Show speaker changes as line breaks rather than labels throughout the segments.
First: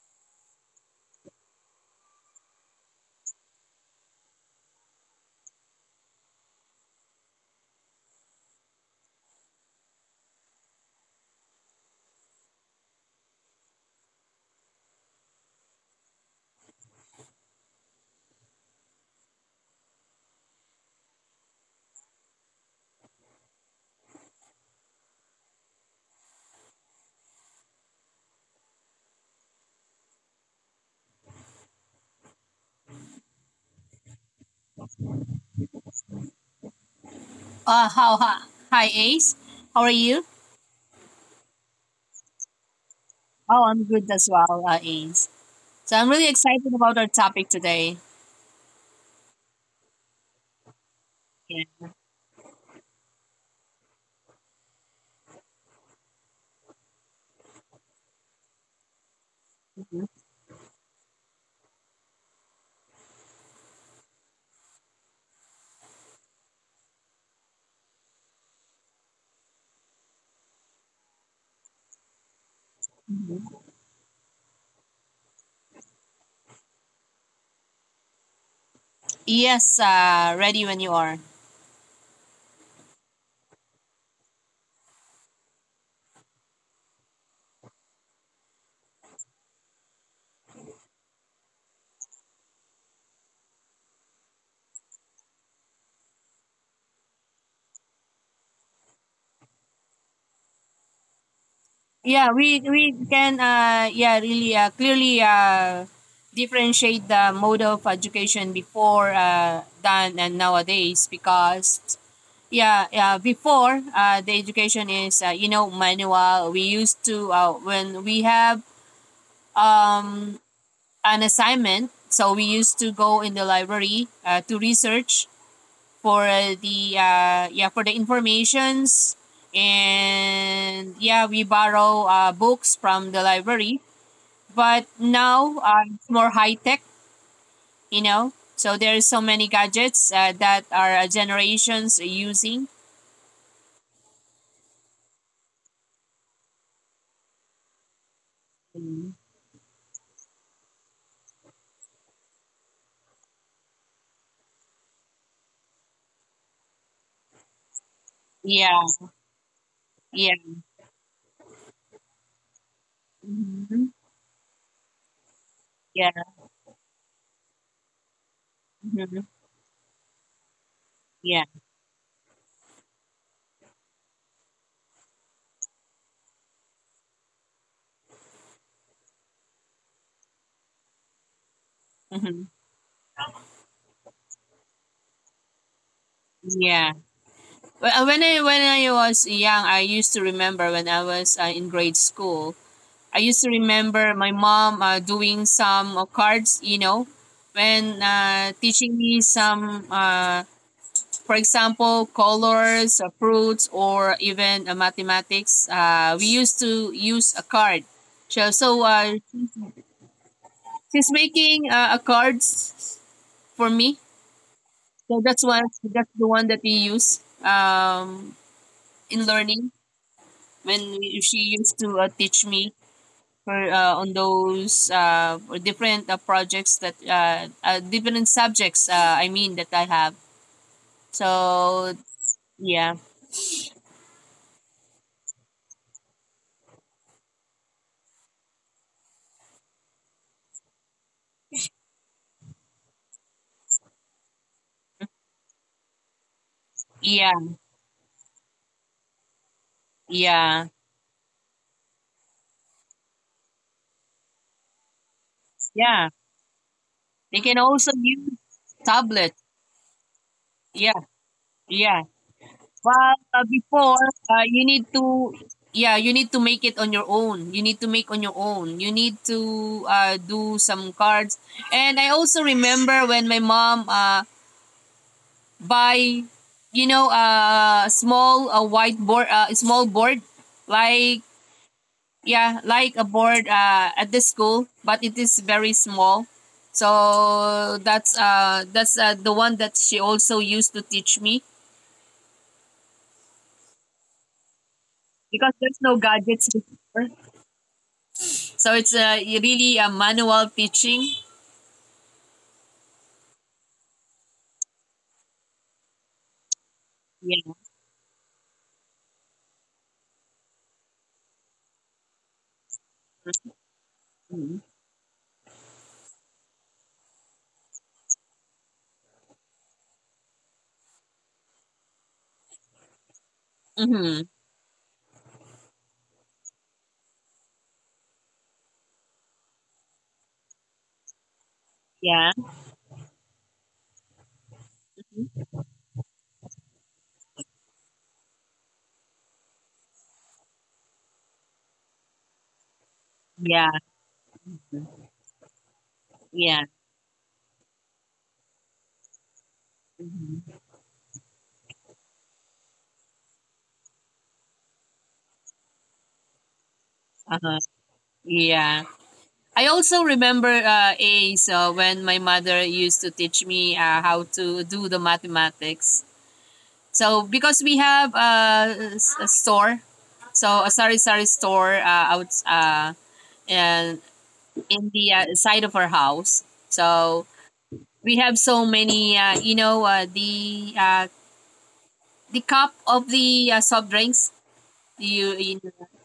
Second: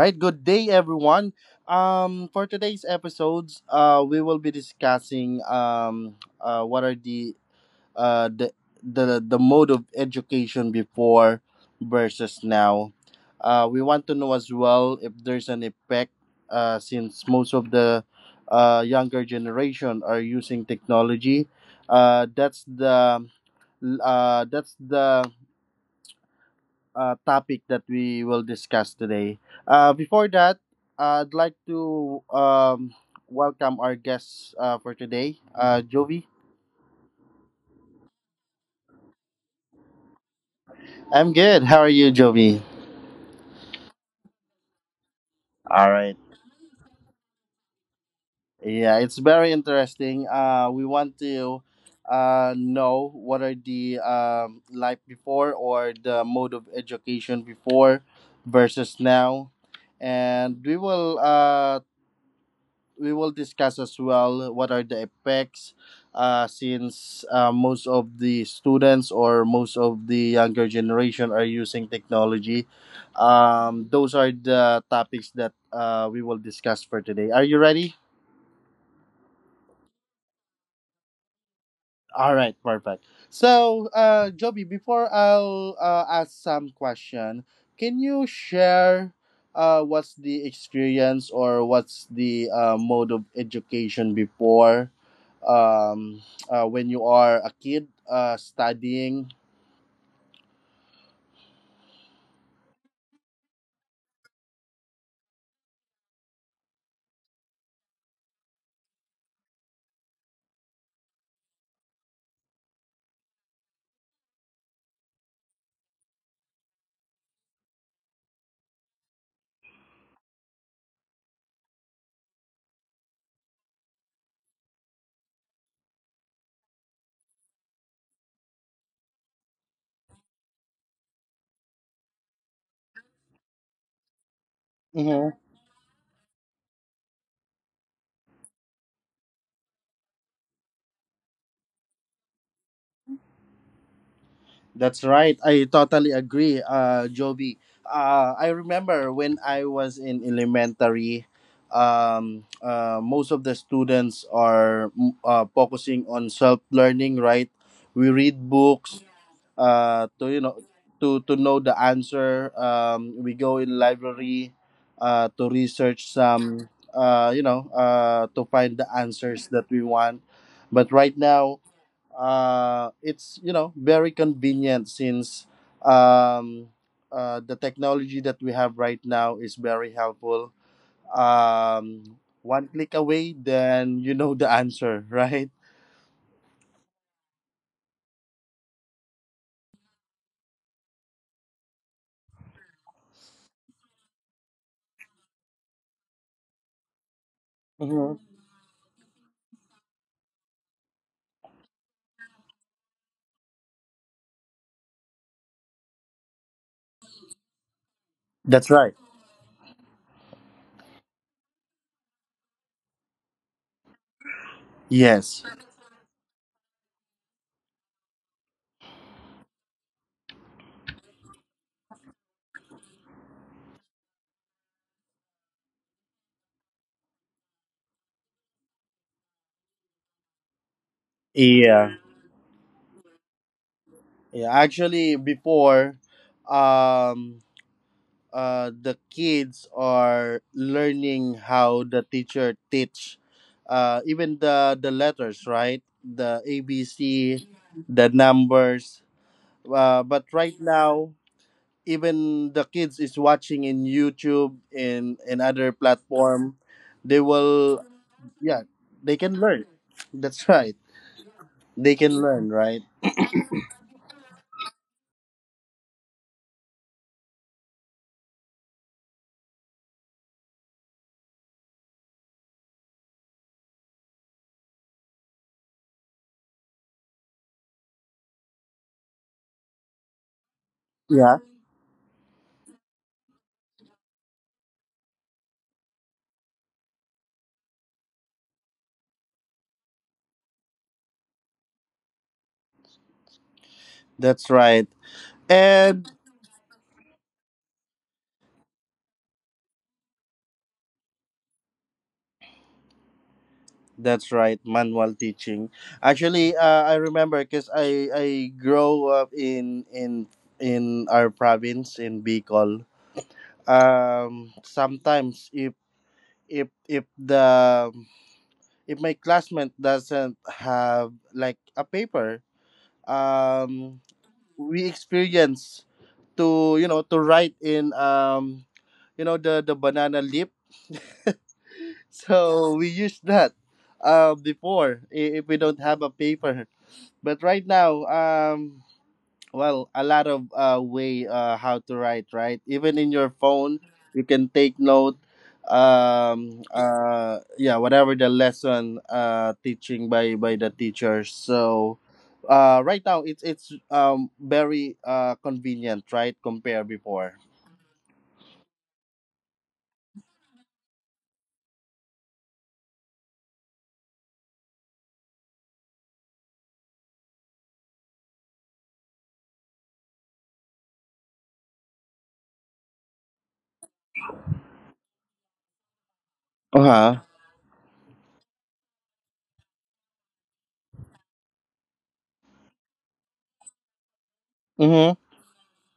right, good day everyone. For today's episodes, we will be discussing what are the mode of education before versus now. We want to know as well if there's an effect, since most of the younger generation are using technology. Uh, that's the that's the topic that we will discuss today. Before that, I'd like to welcome our guests, for today, Jovi.
Hi, hi, Ace. How are you?
I'm good. How are you, Jovi?
Oh, I'm good as well, Ace. So
All
I'm
right.
really excited about our topic today.
Yeah, it's very interesting. We want to
Yeah.
know what are the life before or the mode of education before versus now.
Mhm.
And we will discuss as well what are the effects, since most of the students or most of the younger generation are using technology.
Mhm.
Those are the topics that we will discuss for today. Are you ready?
Yes, ready when you are.
All right, perfect. So, Joby, before I'll ask some question, can you share, what's the experience or what's the mode of education before, um, when you are a kid studying?
We can yeah really clearly differentiate the mode of education before than and nowadays because yeah, before the education is, you know, manual. We used to when we have um an assignment. So we used to go in the library to research for the yeah for the informations, and yeah, we borrow books from the library. But now it's more high tech, you know. So there are so many gadgets that our generations are using.
That's right. I totally agree, Joby. I remember
Mhm.
when I was in elementary, most of the students are focusing on self learning. Right, we read
Yeah,
books to
yeah,
you know to know the answer. We go in
hmm,
library, to
yeah,
research some, to find the
hmm,
answers that we want. But right
yeah,
now, it's you know very convenient since, um, the technology that we have right now is very helpful.
hmm,
One click away, then you know the answer, right?
yeah. Well, when I was young, I used to remember when I was in grade school. I used to remember my mom doing some cards, you know, when
Mhm.
teaching me some, for example, colors, fruits, or even mathematics. We used to use a card. So, so
That's
uh,
right.
she's making a cards for me. So that's
Yes.
one. That's the one that we use in learning, when she used to teach me her on those different projects that different subjects I mean that I have. So
Yeah.
yeah,
Yeah. Actually, before, um, the kids are learning how the teacher teach, even the letters, right, the
yeah,
ABC, the numbers, but
yeah,
right now even the kids is watching in youtube and other
yeah.
platform. They
They can also
will,
use
yeah,
tablet.
they can learn, that's right,
Yeah, yeah.
they can learn, right,
Well, before you need to, yeah, you need to make it on your own you need to make on your own you need to do some cards. And I also remember when my mom by you know, a small a white board, a small board, like
yeah,
yeah, like a board at the school, but it is very small. So that's the one that she also used to teach me,
that's right.
because there's no
And
gadgets before. So it's really a manual teaching,
that's right, manual teaching. Actually, I
yeah.
remember because I grow up in our province in Bicol. Sometimes if if the if my classmate doesn't have like a paper,
Mm-hmm.
um, we experience to write in the banana leaf.
Yeah,
So we use that, before if we don't have a paper. But right now, well a lot of way how to write, right, even in your
yeah,
phone you can take note,
yeah,
yeah, whatever the lesson teaching by
hmm,
by the teachers. So right now it's very convenient, right, compare before.
uh-huh. Yeah, I also remember A, so when my mother used to teach me how to do the mathematics. So because we have a store, so a sari sari store out and in the side of our house. So
Uh-huh.
we have so many, you know, the cup of the soft drinks.
Mm-hmm.
You,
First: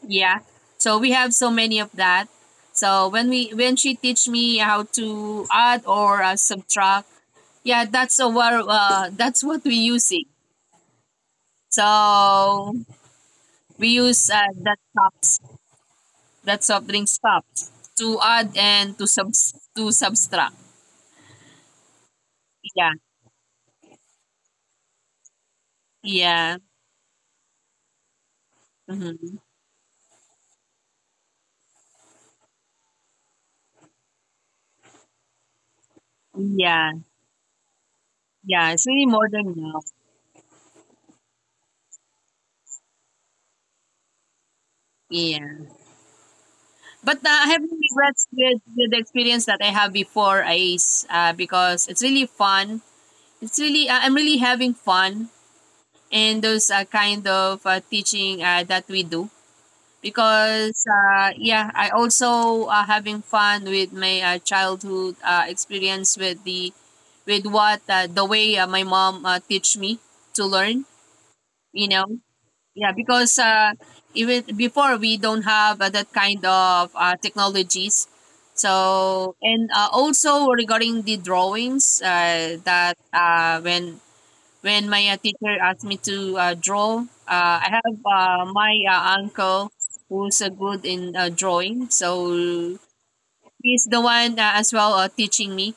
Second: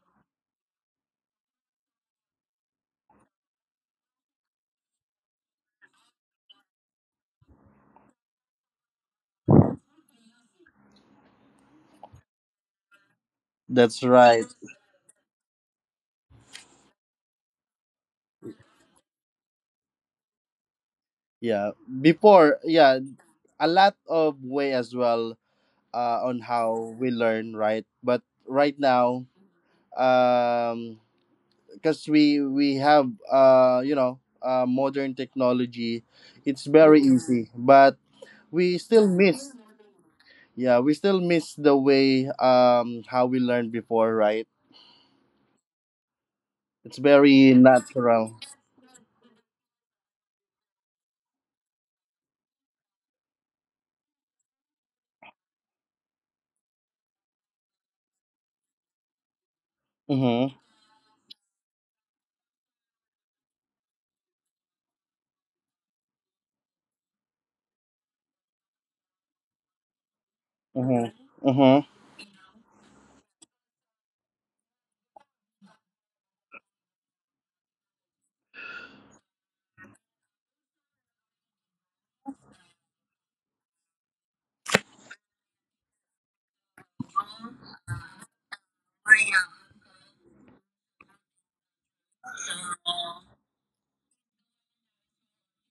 yeah, so we have so many of that. So when she teach me how to add or subtract, yeah, that's our that's what we using. So we
That's
use
right,
that cups, that soft drinks cups, to add and to subtract.
yeah, before,
Yeah,
yeah, a lot of way as well on
yeah,
how we learn, right, but right now,
hmm,
um because we have modern technology. It's very
yeah,
easy but we
yeah, it's
still
really
miss,
modern now,
yeah, we still miss the way how we learned before, right.
yeah.
It's
But
very
I have no
natural.
regrets with the experience that I have before, ICE, because it's really fun. It's really I'm really having fun in those kind of teaching that we do,
Mm-hmm.
because yeah, I also having fun with my childhood experience with the, with what the way my mom teach me to learn,
Mm-hmm. Mm-hmm.
you know. Yeah, because even before, we don't have that kind of technologies. So, and also regarding the drawings, that when my teacher asked me to draw, I have my uncle who's good in drawing. So he's the one as well teaching me.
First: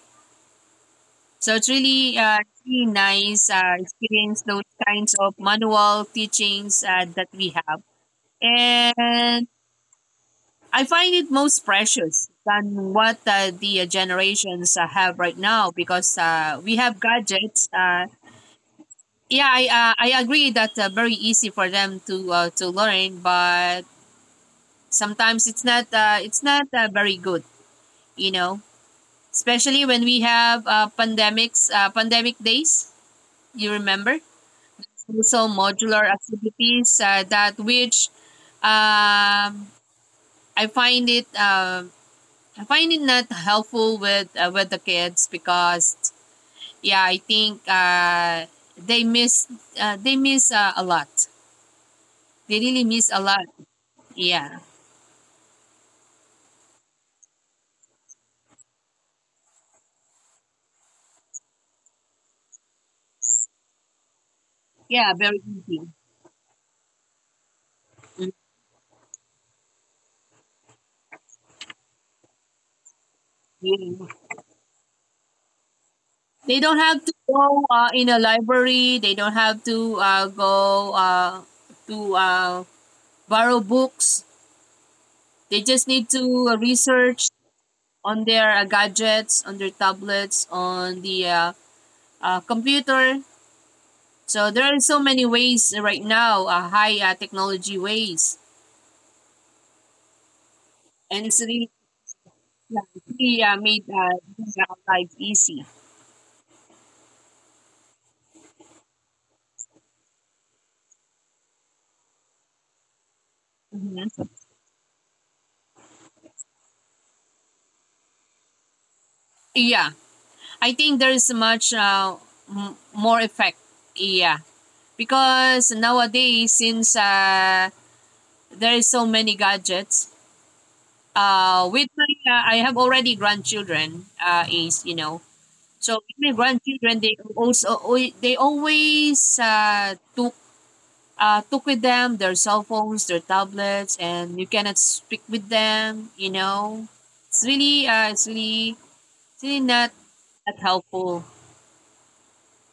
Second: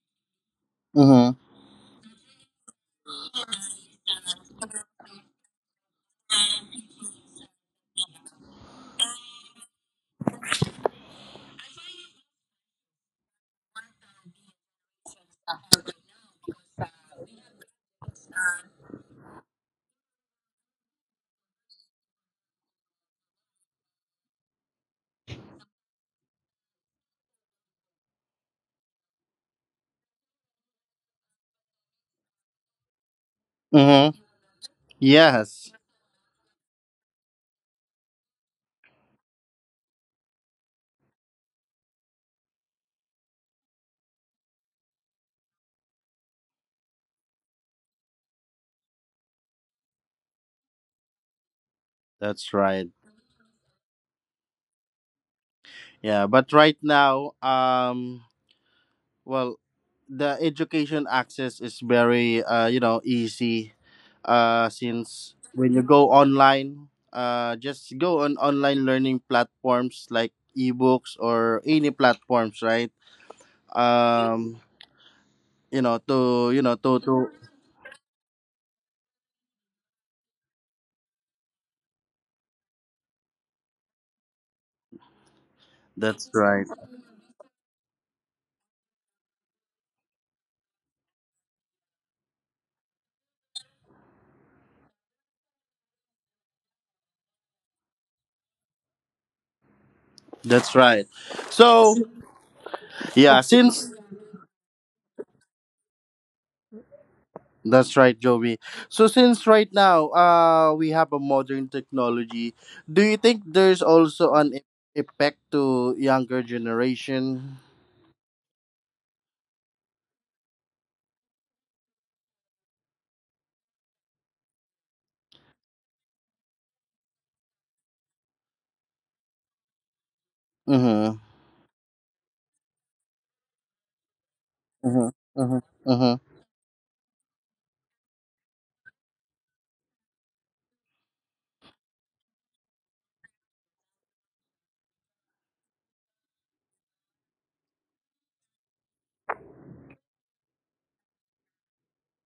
Mm-hmm.
So it's really really nice experience, those kinds of manual teachings that we have. And I find it most precious than what the generations have right now, because we have gadgets. Yeah, I agree that very easy for them to learn, but sometimes it's not very good, you know. Especially when we have pandemic days. You remember?
Mm-hmm.
Also
Yes,
modular activities that which um, I find it. I find it not helpful with the kids, because yeah, I think they miss they miss a lot. They really
that's
miss a
right,
lot. Yeah,
yeah. But right now, well, the education access is very, you know, easy,
yeah, very
since
easy.
when you go online,
Mm,
just go on online learning platforms like ebooks or any platforms, right?
yeah.
Um, you know
They don't
to, you
have to
know, to
go
to.
in a library. They don't have to go to borrow books. They just need to
That's right.
research on their gadgets, on their tablets, on the computer. So there are so many ways right now, high technology ways,
That's
and it's
right.
really,
So
yeah, it's really
yeah, since.
made our lives easy.
That's right, Joey. So since right now, we have a modern technology, do you think
Mhm.
there's also an effect to younger generation?
Yeah, I think there is much more effect. Yeah, because nowadays, since there is so many gadgets,
Mm-hmm.
with my I have already grandchildren. Is, you know,
Mm-hmm.
so
Mm-hmm.
with my
Mm-hmm.
grandchildren, they also, they always took with them their cell phones, their tablets, and you cannot speak with them. You know, it's really, uh, it's really, it's really not that helpful,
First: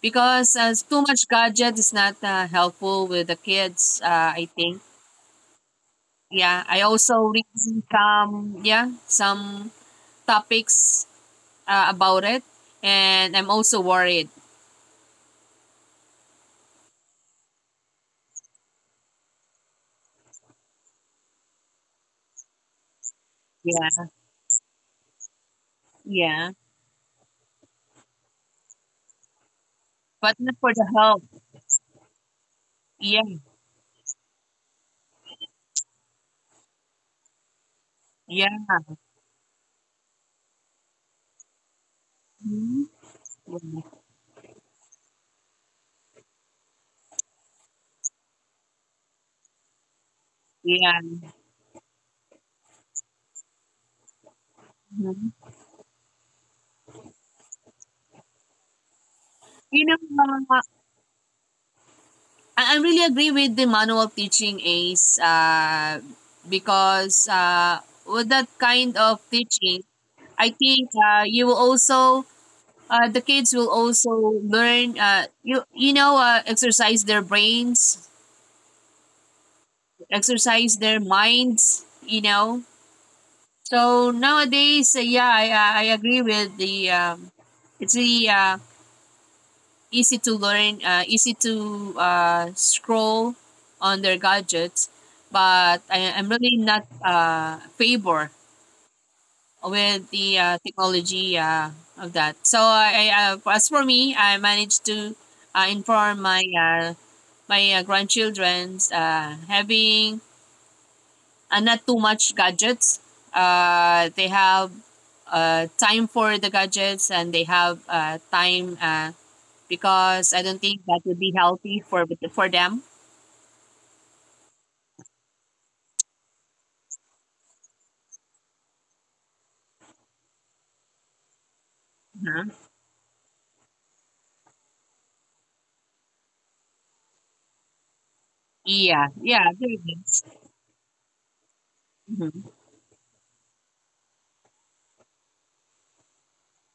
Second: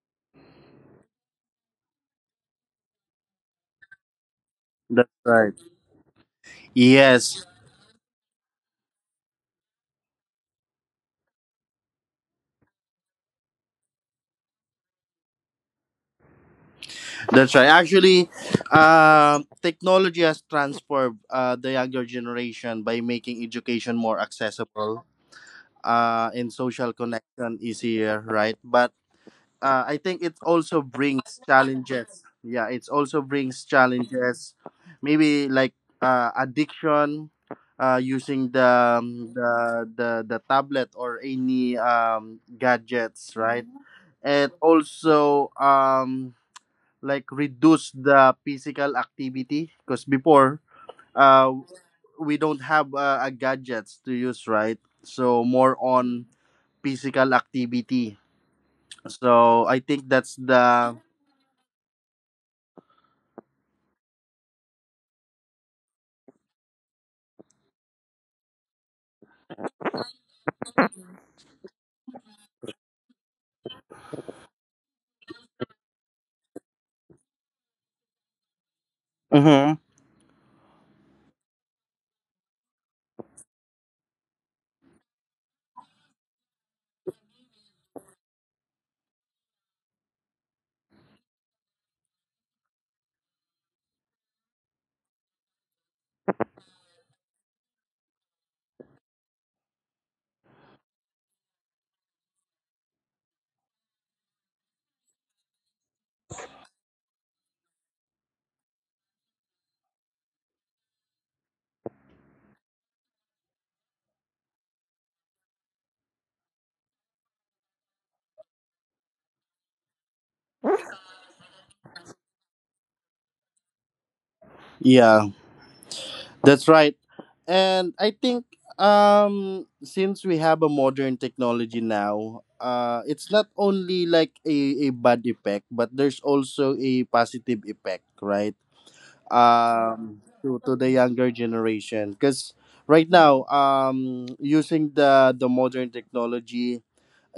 because too much gadget is not helpful with the kids. I think.
That's right.
Yeah, I also read
Yes,
some topics about it, and I'm also worried.
that's right. Actually, technology has transformed the younger generation by making education
Yeah,
more accessible,
yeah,
and social connection easier, right? But I think
but
it
not for the
also
health.
brings challenges. Yeah, it
Yeah,
also brings challenges. Maybe like, addiction, using the,
yeah,
um, the the the tablet or any,
mhm,
gadgets, right?
yeah.
And also, like reduce the physical activity because before,
Yeah.
uh, we don't have, a gadgets to use, right? So
Mhm.
more on physical activity. So I
You know,
think that's
uh,
the.
I really agree with the manual of teaching is because with that kind of teaching, I think you will also the kids will also learn you know exercise their brains,
Mm-hmm.
exercise their minds, you know. So nowadays, yeah, I agree with the it's the easy to learn, easy to scroll on their gadgets, but I'm really not favor with the technology of that. So as for me, I managed to inform my grandchildrens having not too much gadgets. They have time for the gadgets and they have time, because I don't think that would be healthy for them.
Yeah, that's right. And I think, since we have a modern technology now,
Mhm.
it's not only like a bad effect, but there's also a positive effect, right?
Yeah, yeah, there
To
is.
the younger generation. Because right
Mhm.
now, using the modern technology,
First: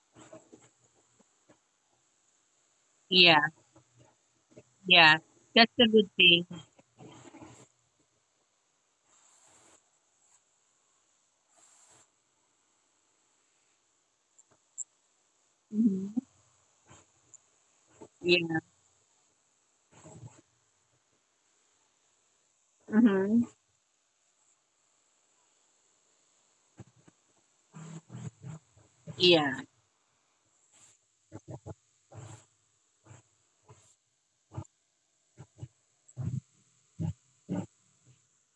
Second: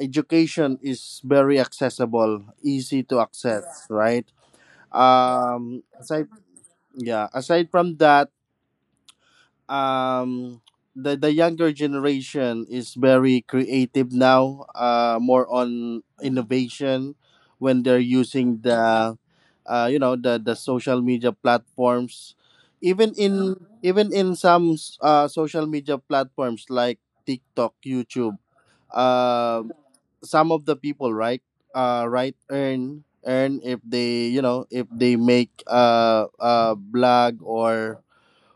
education is very accessible, easy to
Yeah,
access, right?
yeah, that's a good
Aside
thing.
yeah, aside from that, um the younger generation is very creative now, more on
Hmm,
innovation when they're
yeah,
using the, the social media platforms, even
hmm,
in even in social media platforms like TikTok, YouTube,
yeah,
um some of the people, right, right earn if they, you know, if they make a blog, or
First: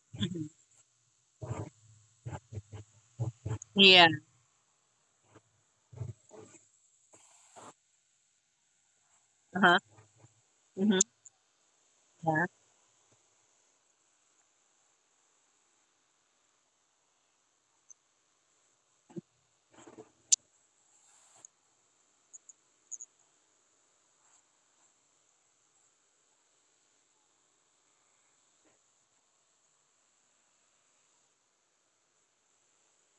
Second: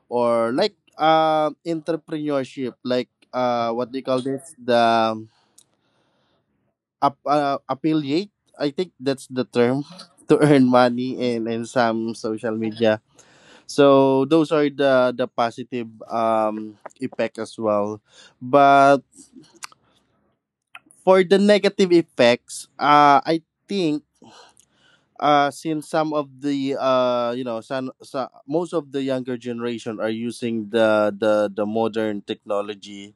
hmm,
like, entrepreneurship like what they
yeah,
call this, the affiliate, I think that's the
uh-huh,
term, to earn
hmm,
money in some
yeah,
social media. So those are the positive, effect as well. But for the negative effects, I think, since some of the, some most of the younger generation are using the modern technology,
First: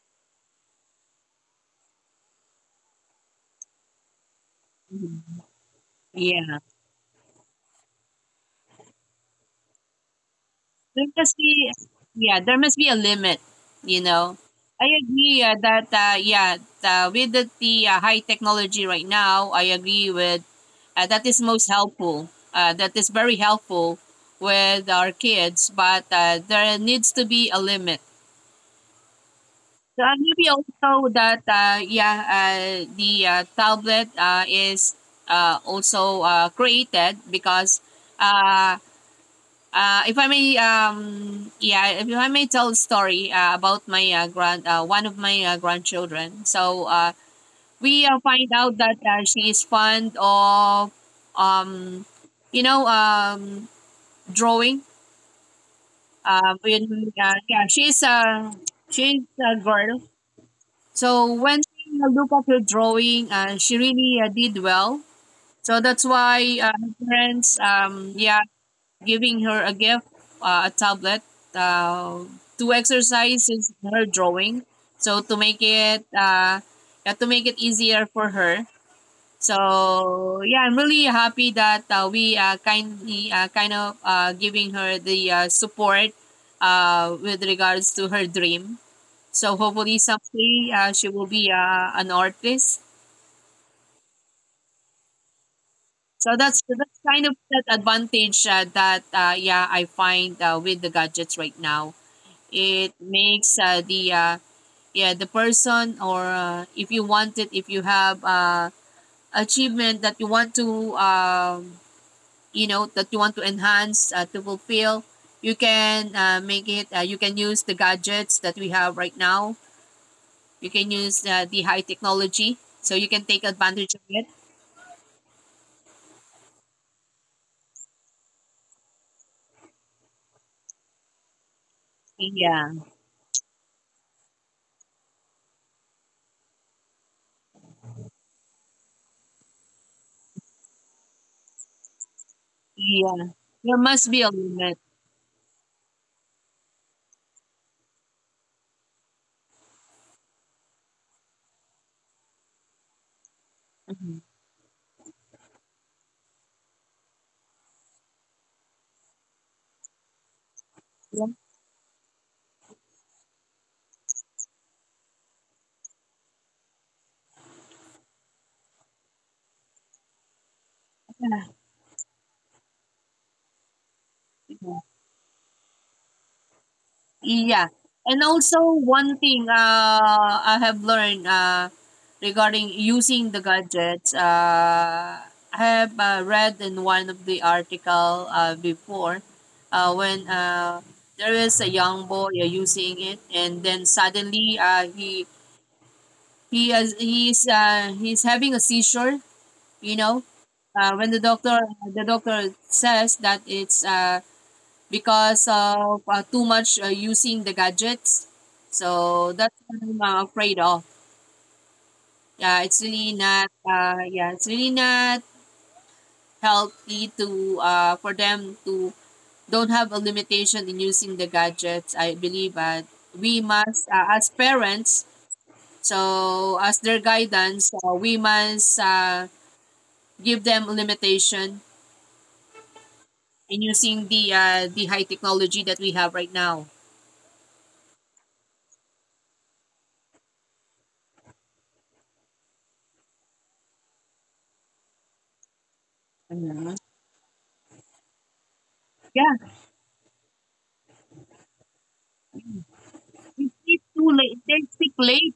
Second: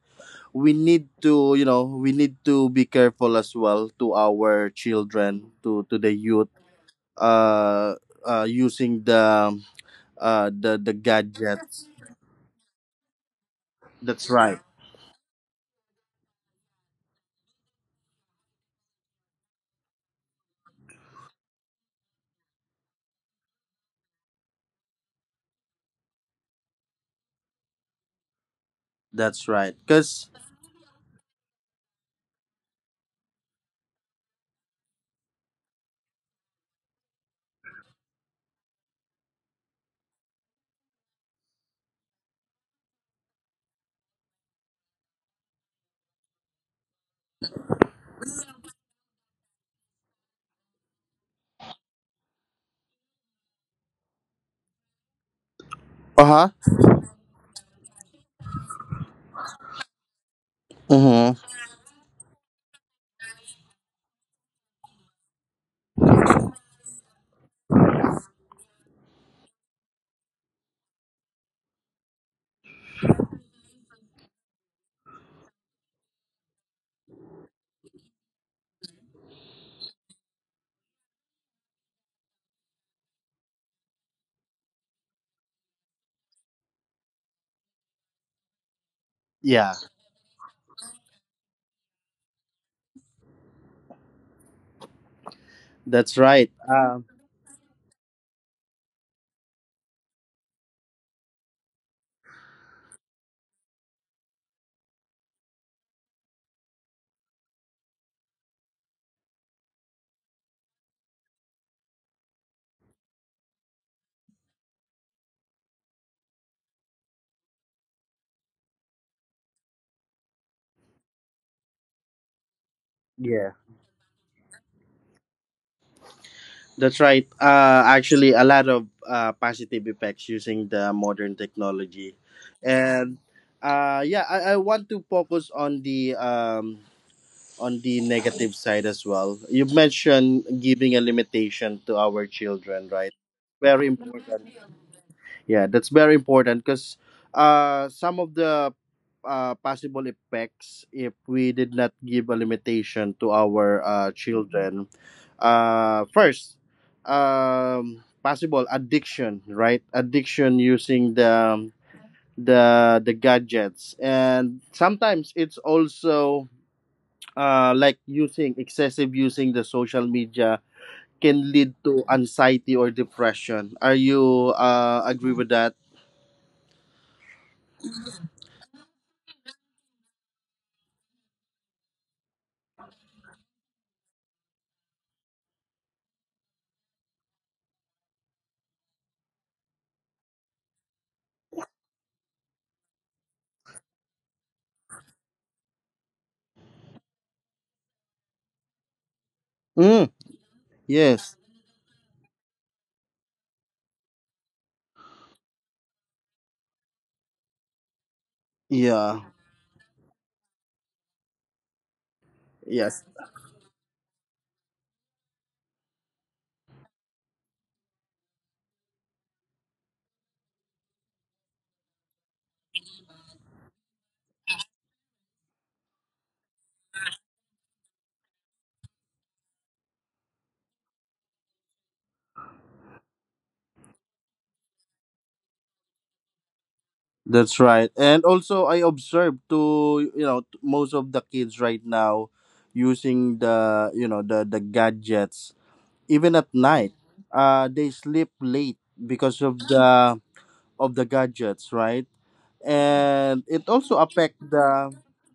we need to, you know, we need to be careful as well to our
hmm,
children, to the youth,
yeah.
uh, using the, the
There must be,
gadgets.
yeah, there must be a limit, you
That's
know.
right,
I agree that, yeah, the high technology right now. I agree with that is most helpful, that is very helpful with our kids, but there needs to be a limit.
that's right,
So
because.
maybe also that yeah, the tablet is also created because uh, if I may yeah, if I may tell a story about my grand one of my grandchildren. So we find out that she is fond of, um you know, drawing.
Uh-huh.
uh, when, yeah, she's a, she's a girl. So
Mm-hmm.
when we look at her drawing, she really did well. So that's why her parents, yeah, giving her a gift, a tablet, uh, to exercise is her drawing, so to make it yeah, to make it easier for her. So yeah, I'm really happy that we kind of giving her the support with regards to her dream. So
Yeah,
hopefully someday she will be an artist.
that's
So
right,
that's kind of that advantage that yeah, I find with the gadgets right now. It makes the yeah, the person, or if you want it, if you have achievement that you want to you know, that you want to enhance to fulfill, you can make it you can use the gadgets that we have right now, you can use the high technology, so you can take
yeah,
advantage of it,
that's right. Actually, a lot of positive effects using the modern technology.
yeah,
And yeah, I want to focus on the, on the negative side as well. You mentioned giving a limitation to our children, right?
yeah. There
Very
must be a
important.
limit.
Yeah, that's very important because, some of the, possible effects if we did not give a limitation to our,
Mhm.
children. First, possible addiction, right? Addiction
Yeah.
using the gadgets. And sometimes it's also, like using excessive using the social media can lead to anxiety or depression. Are you,
Yeah.
agree with that?
Yeah. And also, one thing I have learned regarding using the gadgets, I have read in one of the article before, when there is a young boy using it, and then suddenly he is he's having a seizure, you
Mm,
know. When the
yes.
doctor The doctor says that it's because of too much using the gadgets.
Yeah.
So that's what I'm afraid of. Yeah, it's
Yes.
really not. Yeah, it's really not healthy to for them to don't have a limitation in using the gadgets, I believe. But we must as parents, so as their guidance, we must give them a limitation in using the high technology that we have right now.
That's right. And also, I observed to, you know, most of the kids right now using the, you know, the gadgets even at
Mhm.
night. They sleep late because
Yeah.
of the gadgets, right? And
They
it
sleep
also
too
affect
late. They
the,
sleep late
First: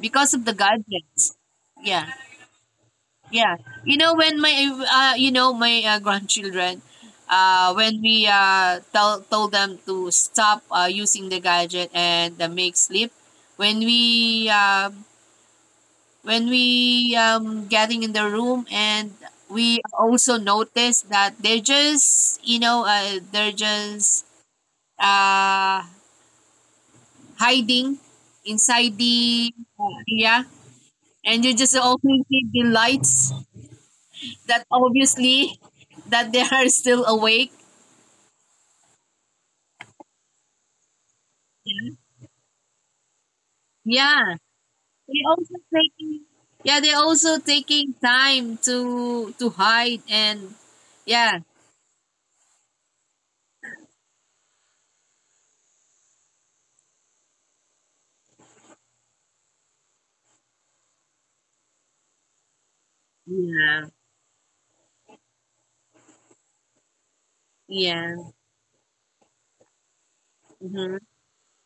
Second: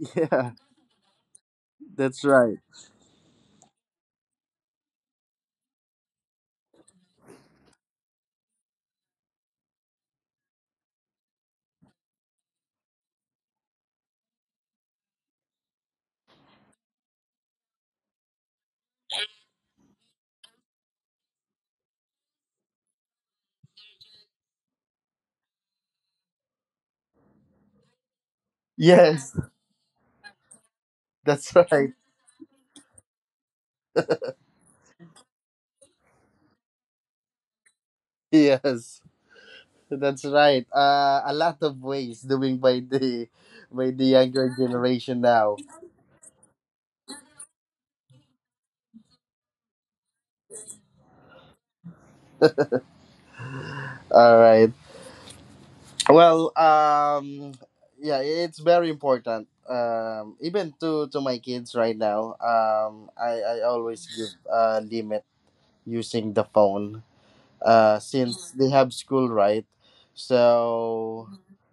of the
yeah.
gadgets. Yeah,
That's right.
yeah. You know when my you know my grandchildren, when we tell told them to stop using the gadget and make sleep, when we um when we getting in the room, and we also notice that they're just uh hiding inside
Yes,
the, yeah, and you
that's
just
right.
only see the lights that obviously that they are still awake.
Yes, that's right. A lot of ways doing by the,
Yeah,
younger generation
they also
now.
taking yeah they also taking time to hide and. Yeah,
All right. Well, yeah, it's very important. Even to my kids right now. I
yeah,
always give a limit using the phone.
yeah,
Since they have school, right?
hmm,
So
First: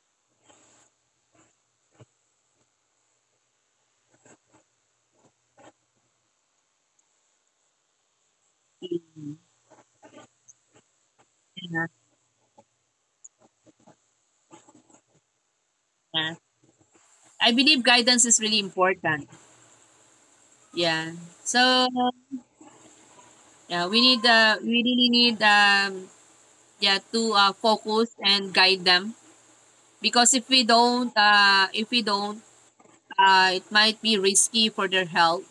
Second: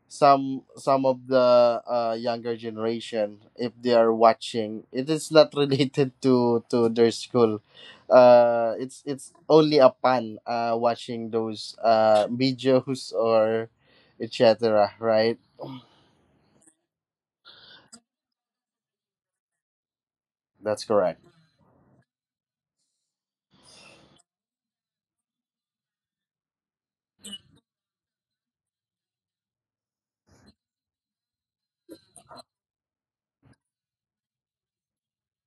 some of the, younger generation, if they are watching, it is not related to their school. It's
yeah,
only a fun, watching those, videos or etc. Right?
yeah. I believe guidance is really important.
That's
Yeah.
correct.
So, yeah, we really need yeah to focus and guide them, because if we don't, it might be risky for their health.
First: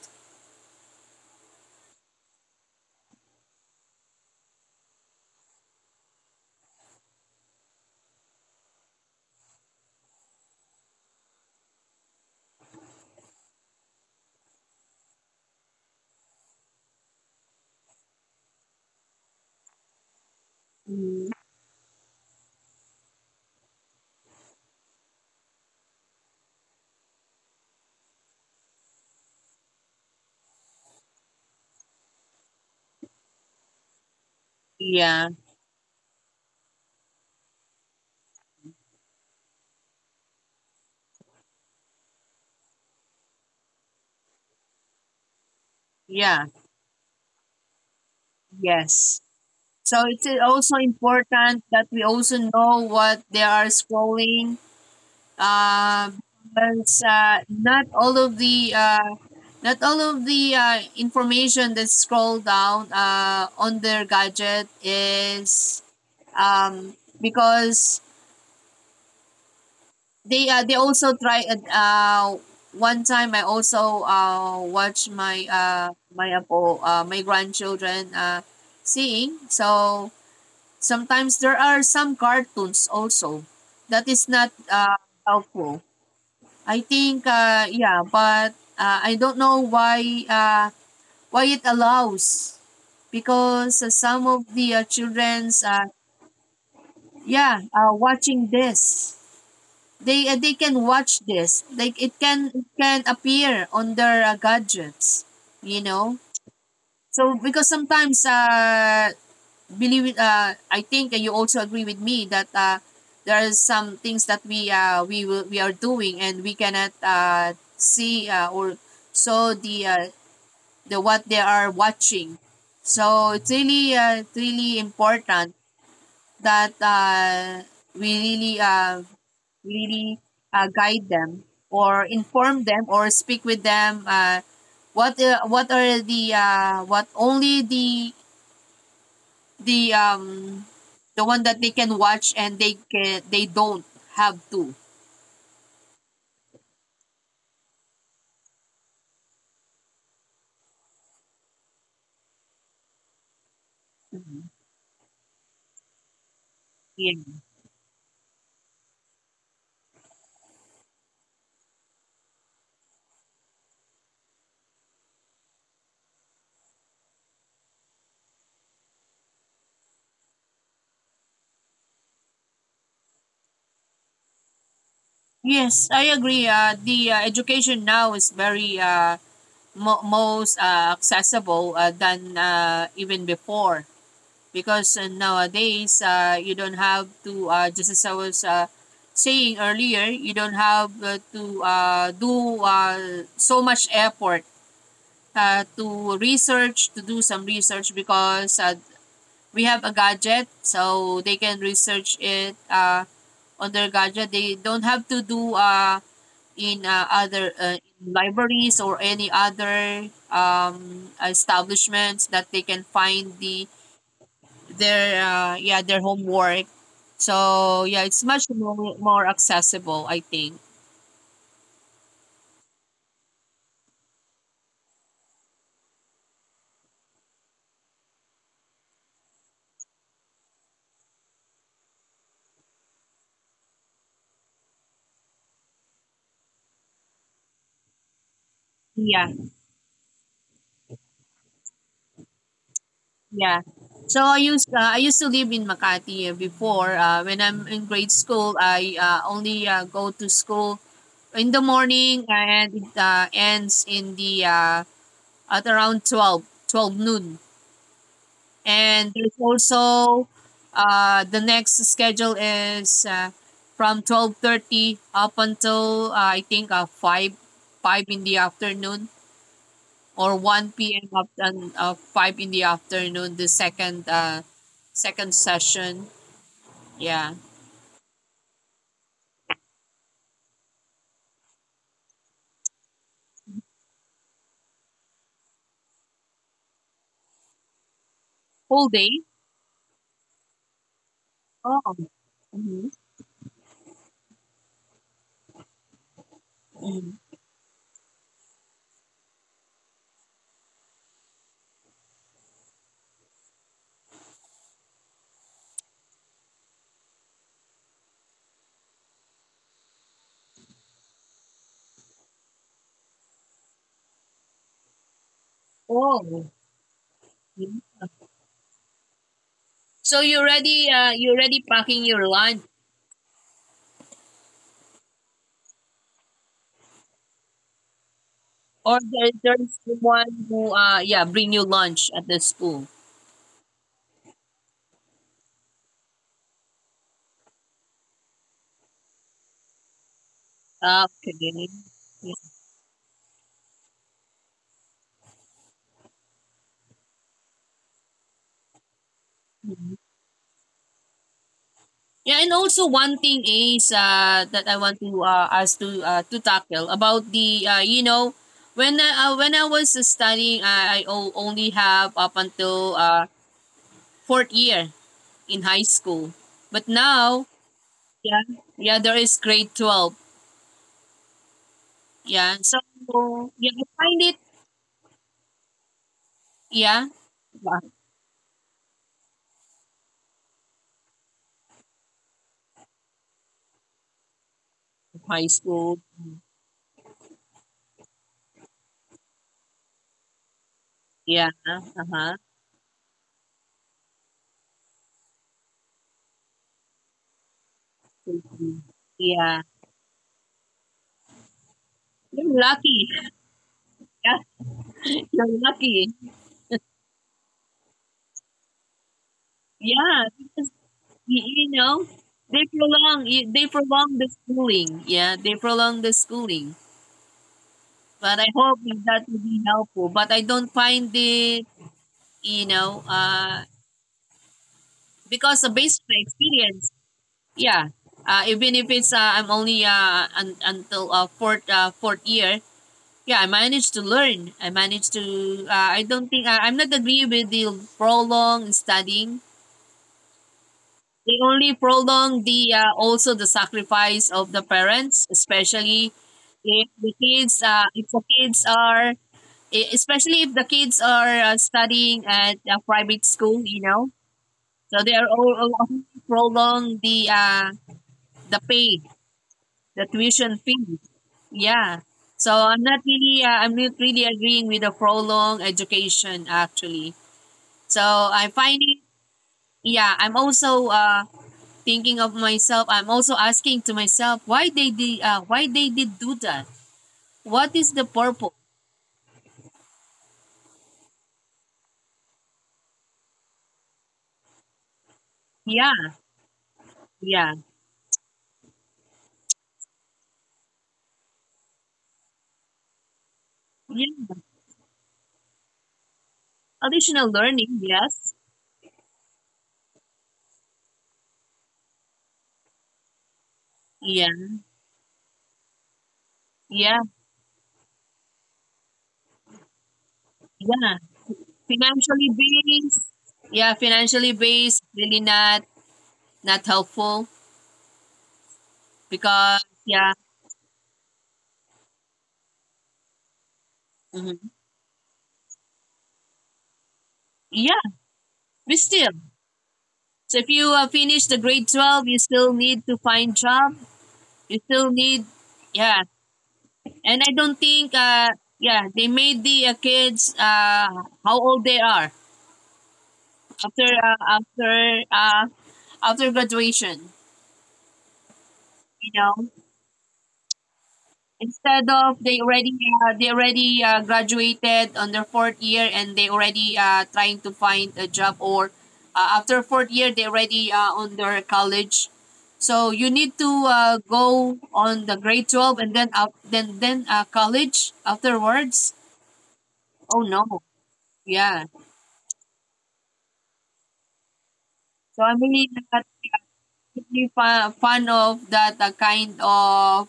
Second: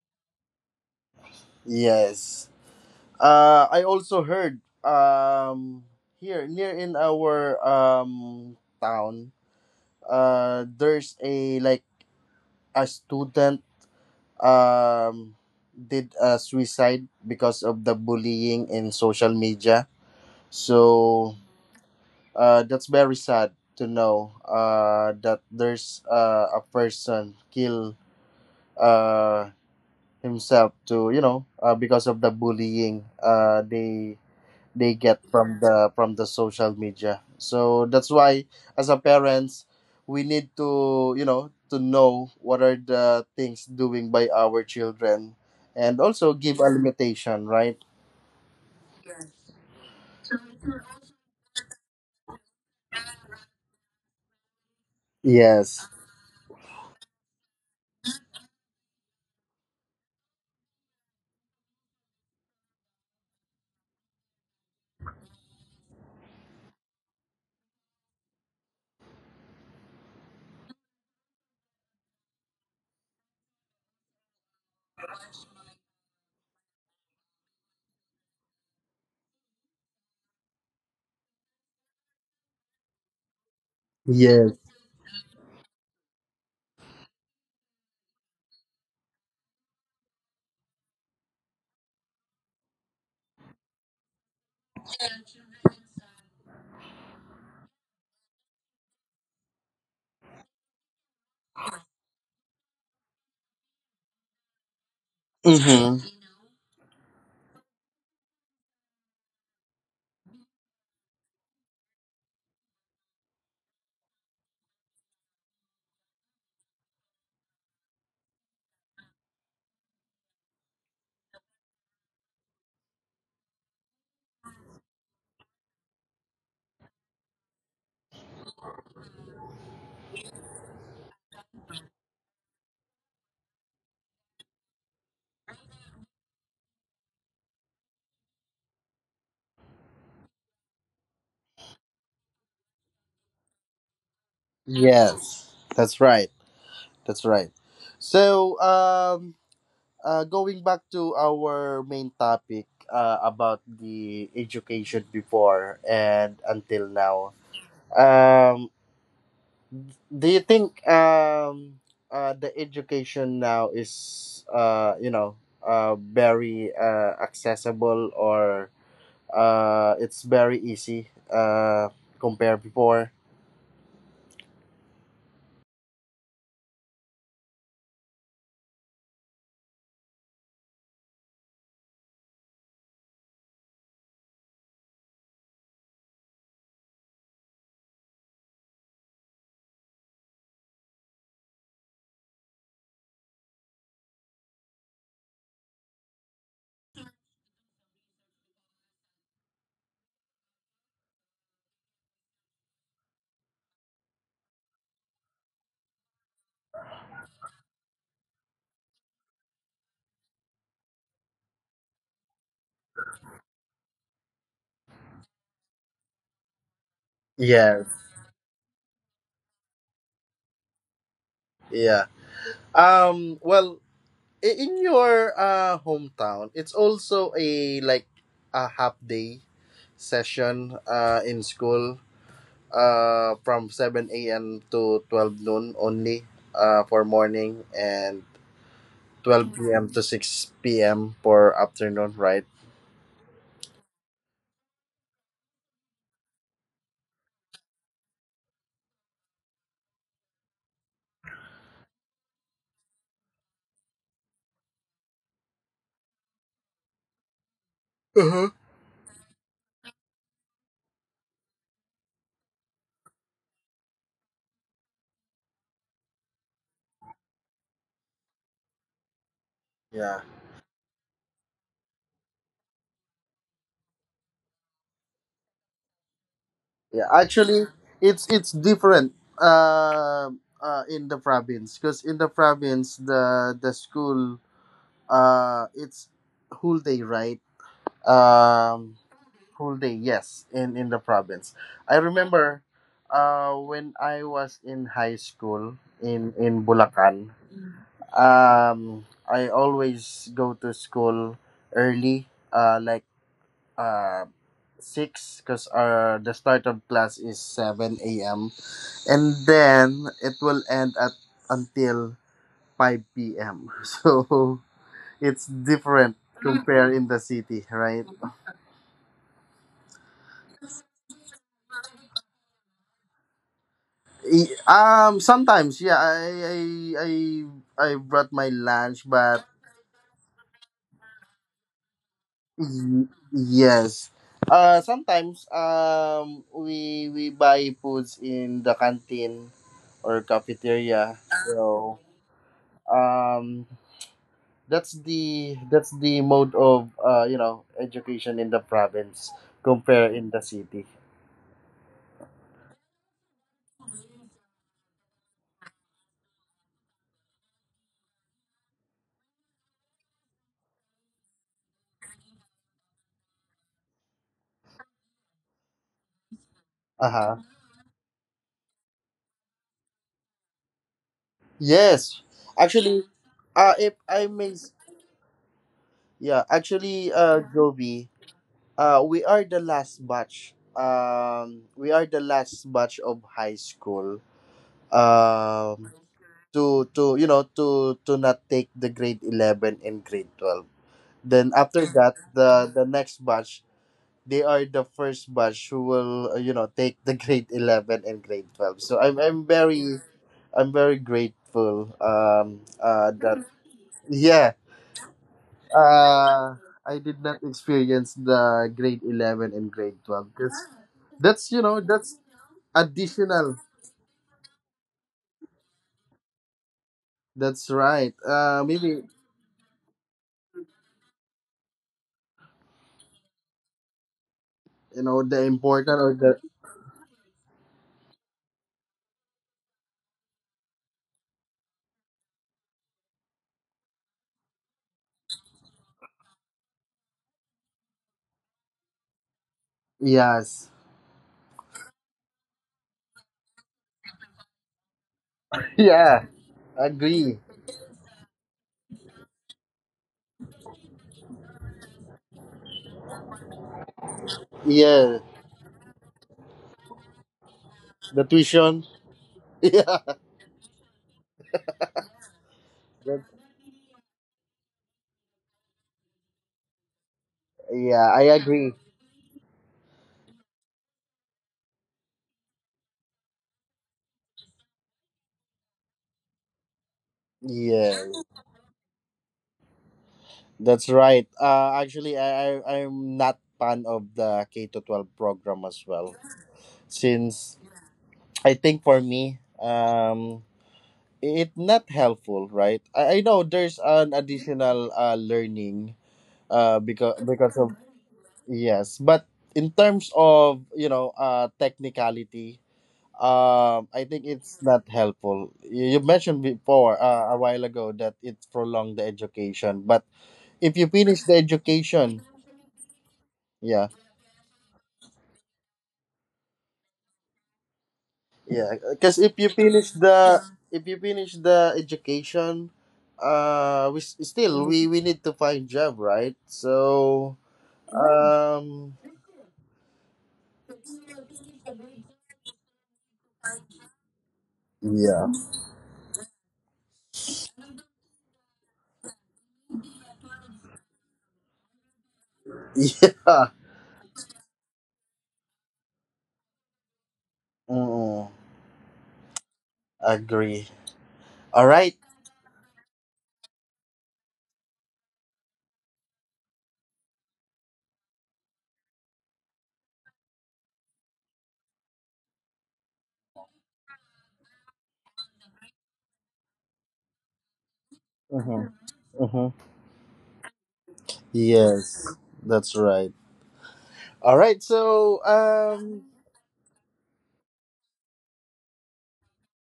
Yes. I also heard, here near in our, town, there's a like a student, um, did a suicide because of the bullying in social media.
Mm.
So, that's very sad to know, that there's, a person kill, uh, himself to, you know, because of the bullying, they
Yeah,
get from the social media. So that's why as a parents we need to, you know, to know what are the things doing by our children, and
yeah,
also give a limitation, right.
yes. So it's also important that we also know what they are scrolling.
Yes,
Uh, because not all of the information that's scrolled down on their gadget is, because they also try one time I also watch my grandchildren, seeing, so sometimes there are some cartoons also that is not
yes.
helpful. I think, but I don't know uh why it allows, because some of the children's, yeah watching this. They can watch this. Like it can appear on their gadgets, you know.
Mm-hmm.
So because sometimes believe it, I think, you also agree with me that there are some things that we are doing, and we cannot see, or saw the what they are watching. So it's really, it's really important that, we really really guide them, or inform them, or speak with them, what are the, what only the um the one that they can watch, and they don't have to.
Yes, that's right, that's right. So, going back to our main topic, about
Mhm.
the education before and until
Yeah.
now. um. Do you think, the education now is, you know, very, accessible, or it's very easy, compared before.
Yes, I agree. The education now is very, most accessible than, even before, because nowadays, you don't have to, just as I was, saying earlier, you don't have to do so much effort to research, to do some research, because we have a gadget, so they can research it on their gadget. They don't have to do in other libraries or any other establishments that they can find their homework. So, yeah,
Yes,
it's much more accessible, I think.
yeah. Well, in your, hometown, it's also a like a half day session, in school, from 7 a.m to 12 noon only, for morning, and
Yeah,
12 p.m. to 6 p.m. for afternoon, right?
yeah. So I used to live in Makati before. When I'm in grade school, I only go to school in the morning, and it ends in the at around twelve noon.
Uh-huh.
And there's also, the next schedule is from 12:30 up until, I think, 5 in the afternoon, or
Yeah.
1 p.m. up and, 5 in the afternoon, the second session. Yeah.
Yeah. Actually, it's different. Uh, in the province, because in the province, the school, it's whole day, right?
Whole day.
Um, Whole day. Yes, in the province.
Oh.
I
Mhm,
remember, when I was in high school in
mhm.
Bulacan, I always go to school early, like uh six, because the start of class is 7 a.m. and then it will end at until 5 p.m. So it's
Oh.
different compare in the
Mhm.
city, right?
So you already packing your lunch,
Sometimes yeah, I I brought my
or
lunch,
there,
but
there's someone who bring you lunch at the school.
yes. Sometimes, we buy foods in the canteen or
Ah, okay.
cafeteria. So,
Yeah.
um that's the mode of, you know, education in the province
Mhm.
compare in the city.
Yeah, and also one thing is, that I want to, us to tackle about the, when I was studying, I only have up until fourth year in high school, but now.
Uh huh.
Yeah, yeah, there is grade 12. Yeah.
Yes,
So,
actually,
yeah, I find it.
if I may, yeah,
Yeah.
actually, Joby, we are the last batch. We are the last batch of high school.
High school.
Um, to you know to not take the grade 11 and grade 12.
Yeah. Uh
Then after
huh.
that, the next batch, they are the first batch who will, you know, take the grade 11 and grade 12. So i'm
Yeah,
i'm very, I'm very grateful,
you're lucky.
that
Yeah,
yeah,
you're lucky.
uh I did not experience the grade 11 and
Yeah,
grade
because
12 because
you
that's,
know
you know,
they
that's
prolong, they
additional,
prolong the schooling. Yeah, they prolong the schooling.
that's
But I
right,
hope that that will
maybe
be helpful. But I don't find it, you know, uh,
you know
because
the
based on my
important or the.
experience, yeah, even if it's I'm only until fourth year, yeah, I managed to learn. I managed to. I don't think, I'm not agree with the prolonged studying.
Yes,
They only prolong the, also the sacrifice of the parents, especially
yeah, agree,
if the kids are e- especially if the kids are studying at a private school, so they are all,
yeah,
all prolong the
the
pay
tuition,
the
yeah.
tuition fee. Yeah. So I'm
That-
not really agreeing with the prolonged education, actually. So I
yeah, I
find it.
agree.
Yeah, I'm also thinking of myself. I'm also asking to myself why they did do that. What is the
Yeah,
purpose?
that's right. Actually, I'm not fan of the K to 12 program
Yeah,
as well,
yeah,
since I think for me, it not helpful, right? I know there's
yeah.
an additional, learning,
Additional learning.
because of.
Yes.
Yes, but in terms of, you know, technicality,
Yeah,
I think it's not helpful. You mentioned
yeah,
before, a while ago that it prolonged the education, but
yeah.
if you finish the
Financially
education,
based. Yeah, financially
yeah,
based, really not helpful.
yeah.
Because,
Because if you
yeah.
finish the, education, we
Mhm.
still we need to find job, right.
Yeah,
So
we still.
um
So if you finish the grade 12, you still need to find job. You still need.
yeah.
Yeah. And I don't think, yeah, they made the, kids, how old they are after
Yeah,
uh, after uh, after graduation.
mm,
You know,
agree.
instead
All
of they
right.
already uh, they already uh, graduated on their fourth year, and they already trying to find a job, or after fourth year, they already on their college. So you need to go on the grade 12, and then up, then college afterwards.
Mm-hmm. Mm-hmm.
Oh no. Yeah.
Yes, that's right. All right.
So I'm
So
really really fun of that uh, kind of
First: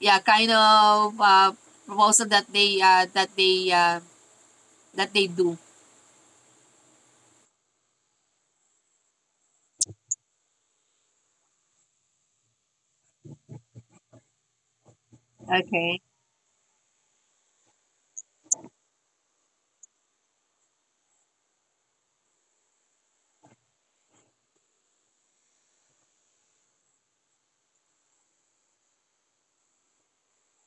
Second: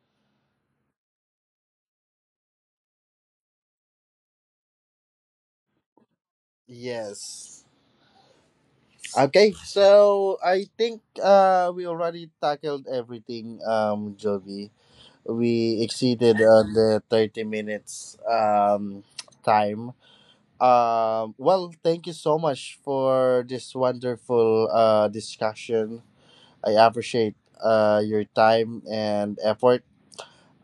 yeah kind of uh, proposal that they do.
yes. Okay, so I think, we already tackled everything, Jovi. We
Okay.
exceeded on the 30 minutes, time. Well, thank you so much for this wonderful, discussion. I appreciate, your time and effort,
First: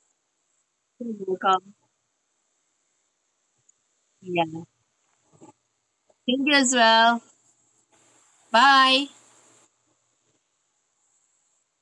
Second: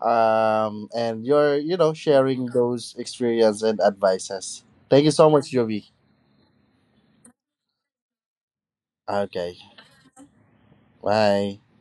You're
and your,
welcome.
you know, sharing those experience and advices.
Yeah.
Thank you so much, Jovi.
Thank you as well. Bye.
Okay, bye.